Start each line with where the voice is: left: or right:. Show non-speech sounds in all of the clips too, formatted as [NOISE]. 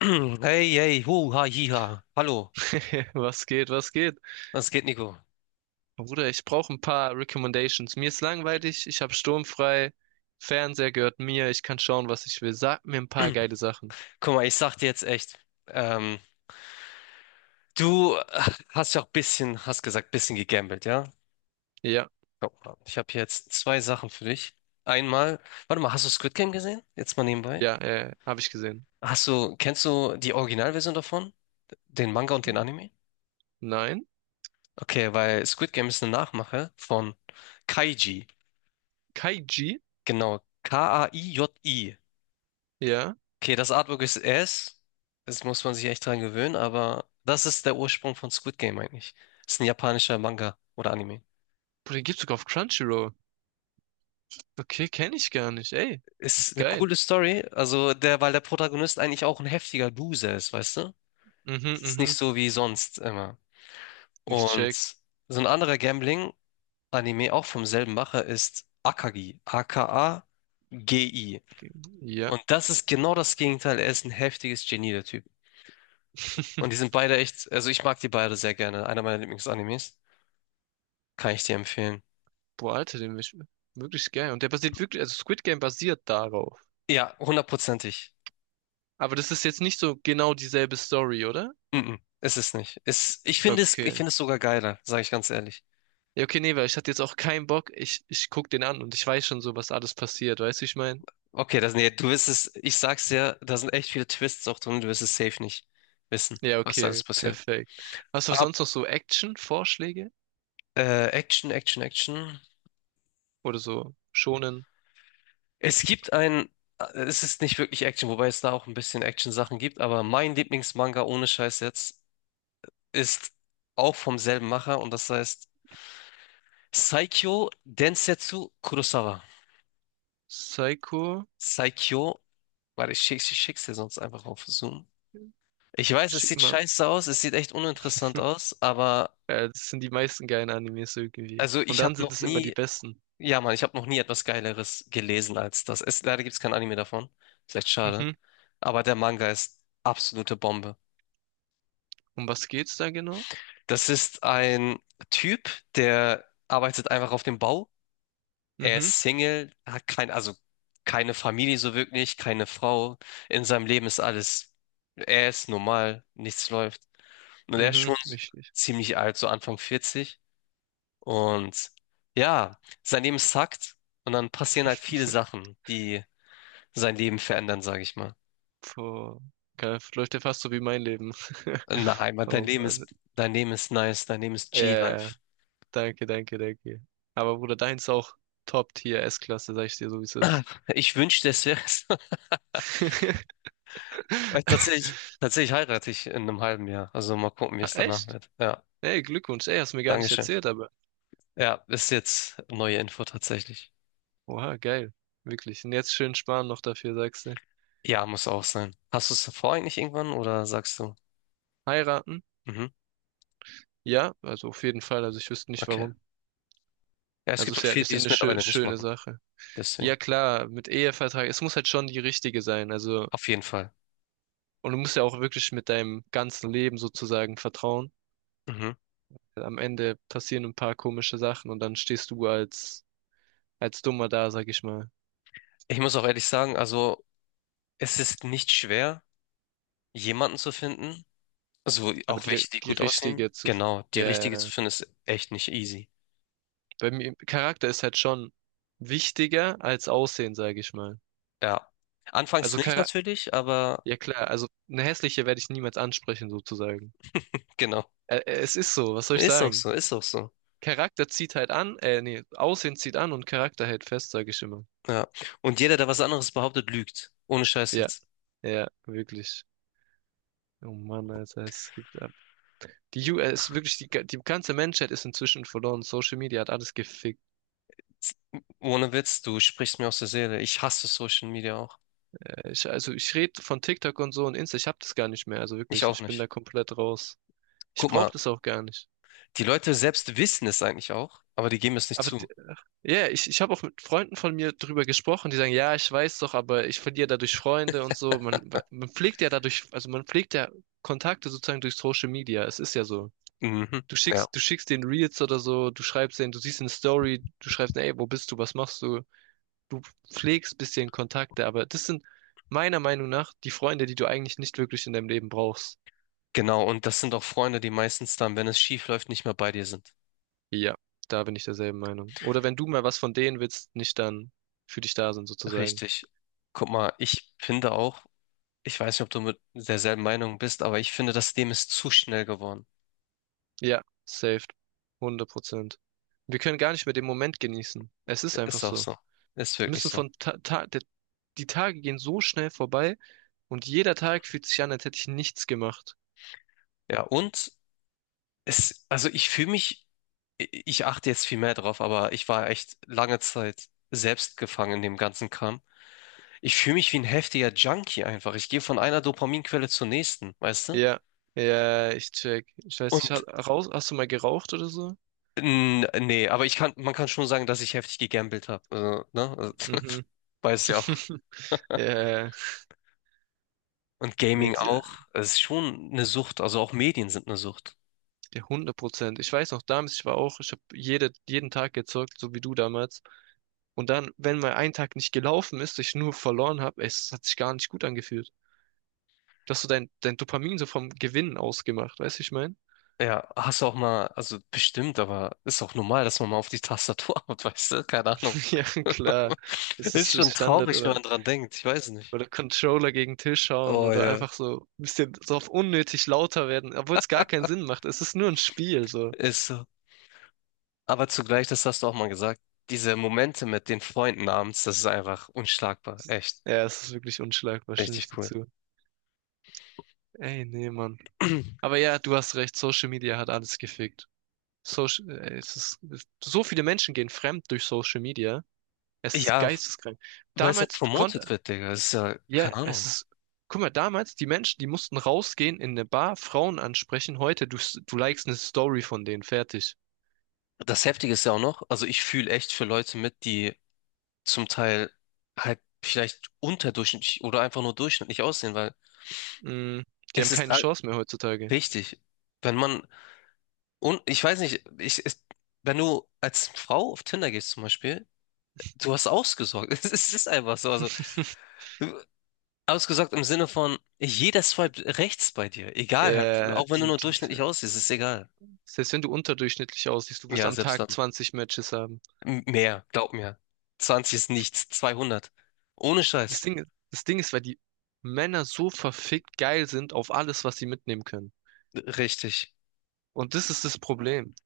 left: [CLEARS THROAT] Hey, hey, hu, ha, hi, hiha. Hallo,
right: [LAUGHS] Was geht, was geht?
left: was geht, Nico?
right: Bruder, ich brauche ein paar Recommendations. Mir ist langweilig, ich habe sturmfrei, Fernseher gehört mir, ich kann schauen, was ich will. Sag mir ein paar geile Sachen.
left: [CLEARS THROAT] Guck mal, ich sag dir jetzt echt, ähm, du hast ja auch bisschen, hast gesagt, bisschen gegambelt, ja?
right: Ja,
left: Guck mal, ich habe jetzt zwei Sachen für dich. Einmal, warte mal, hast du Squid Game gesehen? Jetzt mal nebenbei.
right: ja, habe ich gesehen.
left: Hast du, kennst du die Originalversion davon? Den Manga und den Anime?
right: Nein?
left: Okay, weil Squid Game ist eine Nachmache von Kaiji.
right: Kaiji?
left: Genau, K-A-I-J-I.
right: Ja.
left: Okay, das Artwork ist S. Das muss man sich echt dran gewöhnen, aber das ist der Ursprung von Squid Game eigentlich. Ist ein japanischer Manga oder Anime.
right: Bruder, den gibt's sogar auf Crunchyroll. Okay, kenne ich gar nicht. Ey,
left: Ist eine
right: geil.
left: coole Story, also der, weil der Protagonist eigentlich auch ein heftiger Loser ist, weißt du?
right: Mhm,
left: Ist nicht
right: mhm.
left: so wie sonst immer.
right: Ich
left: Und
right: check.
left: so ein anderer Gambling-Anime, auch vom selben Macher, ist Akagi. A-K-A-G-I.
right: Ja.
left: Und das ist genau das Gegenteil. Er ist ein heftiges Genie, der Typ. Und die
right: [LAUGHS]
left: sind beide echt, also ich mag die beide sehr gerne. Einer meiner Lieblingsanimes. Kann ich dir empfehlen.
right: Boah, Alter, den ist wirklich geil. Und der basiert wirklich, also Squid Game basiert darauf.
left: Ja, hundertprozentig.
right: Aber das ist jetzt nicht so genau dieselbe Story, oder?
left: Mhm, ist es nicht. Ist, ich
right: Okay.
left: finde es sogar geiler, sage ich ganz ehrlich.
right: Ja, okay, nee, weil ich hatte jetzt auch keinen Bock. Ich guck den an und ich weiß schon so, was alles passiert. Weißt du, wie ich meine?
left: Okay, das, nee, du wirst es, ich sag's dir, da sind echt viele Twists auch drin, du wirst es safe nicht wissen,
right: Ja,
left: was da
right: okay,
left: alles passiert.
right: perfekt. Hast du
left: Ab,
right: sonst noch so Action-Vorschläge?
left: Action, Action, Action.
right: Oder so Shonen
left: Es gibt ein, es ist nicht wirklich Action, wobei es da auch ein bisschen Action-Sachen gibt, aber mein Lieblingsmanga ohne Scheiß jetzt ist auch vom selben Macher und das heißt Saikyo Densetsu Kurosawa.
right: Psycho?
left: Saikyo. Warte, ich schick's dir sonst einfach auf Zoom. Ich weiß, es
right: Schick
left: sieht
right: mal.
left: scheiße aus, es sieht echt uninteressant aus, aber
right: Das sind die meisten geilen Animes irgendwie.
left: also
right: Und
left: ich habe
right: dann sind
left: noch
right: es immer die
left: nie,
right: besten.
left: ja Mann, ich habe noch nie etwas Geileres gelesen als das. Es, leider gibt's kein Anime davon. Ist echt schade.
right: Mhm.
left: Aber der Manga ist absolute Bombe.
right: Um was geht's da genau?
left: Das ist ein Typ, der arbeitet einfach auf dem Bau. Er
right: Mhm.
left: ist Single, hat kein, also keine Familie so wirklich, keine Frau. In seinem Leben ist alles, er ist normal, nichts läuft. Und er ist schon
right: Mhm. Wichtig.
left: ziemlich alt, so Anfang vierzig. Und ja, sein Leben sackt. Und dann passieren halt viele Sachen, die sein Leben verändern, sage ich mal.
right: Boah. Geil, [LAUGHS] läuft ja fast so wie mein Leben.
left: In der
right: [LAUGHS] Oh Mann.
left: Dein Leben ist nice, dein Leben ist
right: Ja, ja.
left: G-Life.
right: Danke, danke, danke. Aber Bruder, deins ist auch Top-Tier S-Klasse, sag ich dir so, wie es ist.
left: [CLEARS THROAT] Ich wünschte, es wäre es. [LAUGHS]
right: [LAUGHS]
left: Weil tatsächlich heirate ich in einem halben Jahr. Also mal gucken, wie
right: Ah,
left: es danach
right: echt?
left: wird. Ja,
right: Ey, Glückwunsch. Ey, hast mir gar nicht
left: Dankeschön.
right: erzählt, aber.
left: Ja, ist jetzt neue Info tatsächlich.
right: Oha, geil. Wirklich. Und jetzt schön sparen noch dafür, sagst du.
left: Ja, muss auch sein. Hast du es davor eigentlich irgendwann oder sagst du?
right: Heiraten?
left: Mhm,
right: Ja, also auf jeden Fall. Also ich wüsste nicht
left: okay.
right: warum.
left: Ja, es
right: Also
left: gibt auch viele,
right: ist
left: die
right: ja
left: es
right: eine
left: mittlerweile nicht
right: schöne
left: machen.
right: Sache.
left: Deswegen,
right: Ja, klar, mit Ehevertrag. Es muss halt schon die richtige sein. Also,
left: auf jeden Fall.
right: und du musst ja auch wirklich mit deinem ganzen Leben sozusagen vertrauen.
left: Mhm.
right: Am Ende passieren ein paar komische Sachen und dann stehst du als Dummer da, sag ich mal.
left: Ich muss auch ehrlich sagen, also es ist nicht schwer, jemanden zu finden, also
right: Aber
left: auch welche, die gut aussehen. Genau, die richtige zu
right: ja,
left: finden ist echt nicht easy.
right: bei mir, Charakter ist halt schon wichtiger als Aussehen, sage ich mal.
left: Ja, anfangs
right: Also
left: nicht
right: Charakter,
left: natürlich, aber
right: ja klar, also eine hässliche werde ich niemals ansprechen, sozusagen.
left: genau,
right: Ä Es ist so, was soll ich
left: ist auch
right: sagen?
left: so, ist auch so.
right: Charakter zieht halt an, nee, Aussehen zieht an und Charakter hält fest, sage ich immer.
left: Ja, und jeder, der was anderes behauptet, lügt. Ohne Scheiß
right: Ja,
left: jetzt.
right: ja, wirklich. Oh Mann, Alter, es gibt ab. Es ist wirklich, die ganze Menschheit ist inzwischen verloren. Social Media hat alles gefickt.
left: Ohne Witz, du sprichst mir aus der Seele. Ich hasse Social Media auch.
right: Ich rede von TikTok und so und Insta, ich hab das gar nicht mehr. Also
left: Ich
right: wirklich,
left: auch
right: ich bin da
left: nicht.
right: komplett raus. Ich
left: Guck
right: brauche
left: mal,
right: das auch gar nicht.
left: die Leute selbst wissen es eigentlich auch, aber die geben es nicht
right: Aber d-
left: zu.
right: ich habe auch mit Freunden von mir drüber gesprochen, die sagen, ja, ich weiß doch, aber ich verliere dadurch Freunde und so. Man pflegt ja dadurch, also man pflegt ja Kontakte sozusagen durch Social Media. Es ist ja so.
left: Mhm. Ja.
right: Du schickst den Reels oder so, du schreibst denen, du siehst eine Story, du schreibst, ey, wo bist du, was machst du? Du pflegst bisschen Kontakte, aber das sind meiner Meinung nach die Freunde, die du eigentlich nicht wirklich in deinem Leben brauchst.
left: Genau, und das sind auch Freunde, die meistens dann, wenn es schief läuft, nicht mehr bei dir sind.
right: Ja, da bin ich derselben Meinung. Oder wenn du mal was von denen willst, nicht dann für dich da sind sozusagen.
left: Richtig. Guck mal, ich finde auch, ich weiß nicht, ob du mit derselben Meinung bist, aber ich finde, das Leben ist zu schnell geworden.
right: Ja, saved. 100%. Wir können gar nicht mehr den Moment genießen. Es ist einfach
left: Ist auch
right: so.
left: so. Ist
right: Wir
left: wirklich
right: müssen
left: so.
right: von Ta Ta der, die Tage gehen so schnell vorbei und jeder Tag fühlt sich an, als hätte ich nichts gemacht.
left: Ja, und es, also ich fühle mich, ich achte jetzt viel mehr drauf, aber ich war echt lange Zeit selbst gefangen in dem ganzen Kram. Ich fühle mich wie ein heftiger Junkie einfach. Ich gehe von einer Dopaminquelle zur nächsten, weißt du?
right: Ja, ja, ich check. Ich weiß nicht,
left: Und
right: hast du mal geraucht oder so?
left: N nee, aber ich kann, man kann schon sagen, dass ich heftig gegambelt habe. Also, ne? Also, [LAUGHS]
right: Mhm.
left: weiß ja auch.
right: [LAUGHS] Ja,
left: Und
right: nee,
left: Gaming
right: die,
left: auch.
right: äh,
left: Es ist schon eine Sucht. Also auch Medien sind eine Sucht.
right: ja, 100%. Ich weiß noch, damals, ich habe jeden Tag gezockt, so wie du damals. Und dann, wenn mal ein Tag nicht gelaufen ist, ich nur verloren habe, es hat sich gar nicht gut angefühlt. Du hast so dein Dopamin so vom Gewinnen ausgemacht, weißt du, ich mein?
left: Ja, hast du auch mal, also bestimmt, aber ist auch normal, dass man mal auf die Tastatur [LAUGHS] haut, weißt du? Keine Ahnung.
right: [LAUGHS] Ja, klar.
left: [LAUGHS]
right: Das ist
left: Ist
right: so
left: schon
right: Standard
left: traurig, wenn man dran denkt. Ich weiß nicht.
right: oder Controller gegen Tisch hauen
left: Oh
right: oder
left: ja,
right: einfach so ein bisschen so auf unnötig lauter werden, obwohl es gar keinen Sinn macht. Es ist nur ein Spiel, so.
left: ist so. Aber zugleich, das hast du auch mal gesagt, diese Momente mit den Freunden abends, das ist einfach unschlagbar. Echt,
right: Ja, es ist wirklich unschlagbar, stimme ich
left: richtig
right: dir
left: cool.
right: zu. Ey, nee, Mann. Aber
left: [CLEARS THROAT]
right: ja, du hast recht, Social Media hat alles gefickt. Es ist, es, so viele Menschen gehen fremd durch Social Media. Es ist
left: Ja,
right: geisteskrank.
left: weil es auch
right: Damals, du
left: promotet
right: konntest,
left: wird, Digga. Das ist ja,
right: ja,
left: keine
right: es
left: Ahnung.
right: ist, guck mal, damals, die Menschen, die mussten rausgehen in eine Bar, Frauen ansprechen. Heute, du likest eine Story von denen, fertig.
left: Das Heftige ist ja auch noch, also ich fühle echt für Leute mit, die zum Teil halt vielleicht unterdurchschnittlich oder einfach nur durchschnittlich aussehen, weil
right: Mm, die
left: es
right: haben
left: ist
right: keine
left: all-
right: Chance mehr heutzutage.
left: richtig. Wenn man, und ich weiß nicht, wenn du als Frau auf Tinder gehst zum Beispiel, du hast ausgesorgt. [LAUGHS] Es ist einfach so. Also
right: [LAUGHS]
left: ausgesorgt im Sinne von, jeder swipe rechts bei dir. Egal halt,
right: Ja,
left: auch wenn du nur durchschnittlich aussiehst, ist egal.
right: selbst wenn du unterdurchschnittlich aussiehst, du wirst
left: Ja,
right: am
left: selbst
right: Tag
left: dann.
right: 20 Matches haben.
left: Mehr, glaub mir. 20 ist nichts, 200. Ohne
right: Das
left: Scheiß.
right: Ding, das Ding ist, weil die Männer so verfickt geil sind auf alles, was sie mitnehmen können.
left: Richtig.
right: Und das ist das Problem.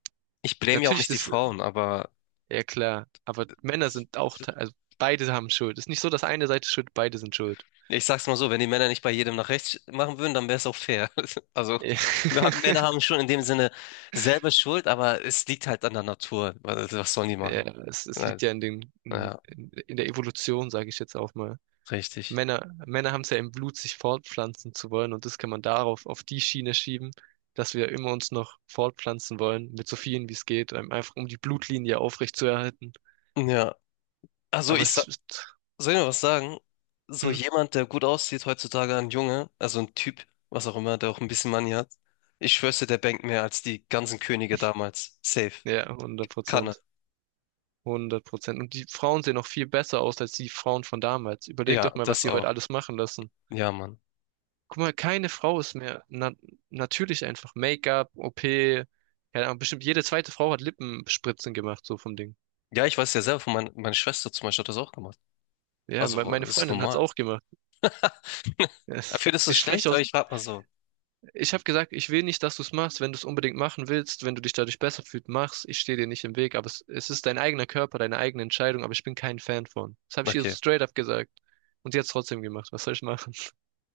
left: Ich blame ja auch
right: Natürlich,
left: nicht die
right: das.
left: Frauen, aber
right: Ja, klar. Aber Männer sind auch, also beide haben Schuld. Ist nicht so, dass eine Seite schuld, beide sind schuld.
left: ich sag's mal so, wenn die Männer nicht bei jedem nach rechts machen würden, dann wäre es auch fair. [LAUGHS] Also,
right: Ja,
left: Männer
right: [LAUGHS]
left: haben schon in dem Sinne selber Schuld, aber es liegt halt an der Natur. Was sollen die
right: ja,
left: machen?
right: es
left: Ja,
right: liegt ja in den,
left: ja,
right: in der Evolution, sage ich jetzt auch mal.
left: richtig.
right: Männer haben es ja im Blut, sich fortpflanzen zu wollen und das kann man darauf, auf die Schiene schieben, dass wir immer uns noch fortpflanzen wollen, mit so vielen wie es geht, einfach um die Blutlinie aufrechtzuerhalten.
left: Ja, also
right: Aber
left: ich.
right: es ist,
left: Soll ich mal was sagen? So
right: hm,
left: jemand, der gut aussieht heutzutage, ein Junge, also ein Typ, was auch immer, der auch ein bisschen Money hat. Ich schwör's dir, der bankt mehr als die ganzen Könige damals. Safe.
right: ja, hundert
left: Kann er.
right: Prozent. 100%. Und die Frauen sehen noch viel besser aus als die Frauen von damals. Überleg doch
left: Ja,
right: mal, was
left: das
right: die
left: auch.
right: heute alles machen lassen.
left: Ja, Mann.
right: Guck mal, keine Frau ist mehr natürlich. Einfach Make-up, OP, keine Ahnung, bestimmt jede zweite Frau hat Lippenspritzen gemacht, so vom Ding.
left: Ja, ich weiß ja selber, meine Schwester zum Beispiel hat das auch gemacht.
right: Ja, me
left: Also,
right: meine
left: das ist
right: Freundin hat's
left: normal.
right: auch gemacht.
left: [LAUGHS]
right: Es-
left: Findest du es
right: ich
left: schlecht?
right: spreche
left: Aber
right: aus,
left: ich frag mal so.
right: ich habe gesagt, ich will nicht, dass du's machst. Wenn du's unbedingt machen willst, wenn du dich dadurch besser fühlst, mach's. Ich stehe dir nicht im Weg, aber es ist dein eigener Körper, deine eigene Entscheidung, aber ich bin kein Fan von. Das habe ich ihr so
left: Okay.
right: straight up gesagt. Und sie hat's trotzdem gemacht. Was soll ich machen?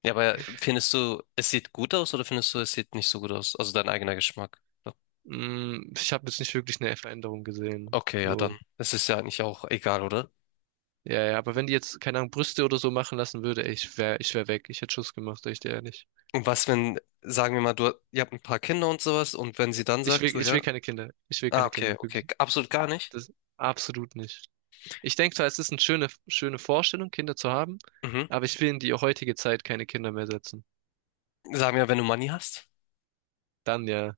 left: Ja, aber findest du, es sieht gut aus oder findest du, es sieht nicht so gut aus? Also dein eigener Geschmack. So.
right: Mm, ich habe jetzt nicht wirklich eine Veränderung gesehen.
left: Okay, ja, dann.
right: So.
left: Es ist ja eigentlich auch egal, oder?
right: Ja, ja, aber wenn die jetzt, keine Ahnung, Brüste oder so machen lassen würde, ey, ich wär weg. Ich hätte Schluss gemacht, sag ich dir ehrlich.
left: Und was, wenn, sagen wir mal, du, ihr habt ein paar Kinder und sowas, und wenn sie dann sagt, so,
right: Ich will
left: ja,
right: keine Kinder. Ich will
left: ah,
right: keine
left: okay,
right: Kinder,
left: okay,
right: wirklich.
left: absolut gar nicht.
right: Das absolut nicht. Ich denke zwar, es ist eine schöne Vorstellung, Kinder zu haben,
left: Mhm.
right: aber ich will in die heutige Zeit keine Kinder mehr setzen.
left: Sagen wir, wenn du Money hast?
right: Dann ja,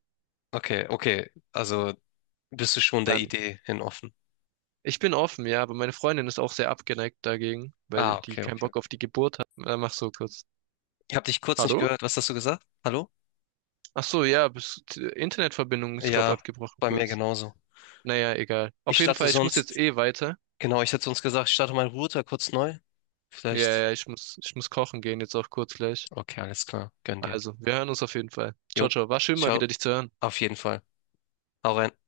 left: Okay, okay, also bist du schon der
right: dann.
left: Idee hin offen.
right: Ich bin offen, ja, aber meine Freundin ist auch sehr abgeneigt dagegen, weil
left: Ah,
right: die
left: okay,
right: keinen
left: okay.
right: Bock auf die Geburt hat. Dann mach so kurz.
left: Ich habe dich kurz nicht
right: Hallo?
left: gehört. Was hast du gesagt? Hallo?
right: Ach so, ja, bis, Internetverbindung ist, glaube
left: Ja,
right: abgebrochen
left: bei mir
right: kurz.
left: genauso.
right: Naja, egal.
left: Ich
right: Auf jeden
left: starte
right: Fall, ich muss jetzt
left: sonst,
right: eh weiter.
left: genau, ich hätte sonst gesagt, ich starte meinen Router kurz neu.
right: Ja,
left: Vielleicht.
right: ja, ich muss kochen gehen, jetzt auch kurz gleich.
left: Okay, alles klar. Gönn dir.
right: Also, wir hören uns auf jeden Fall.
left: Jo,
right: Ciao, ciao. War schön mal
left: ciao.
right: wieder dich zu hören.
left: Auf jeden Fall. Hau rein.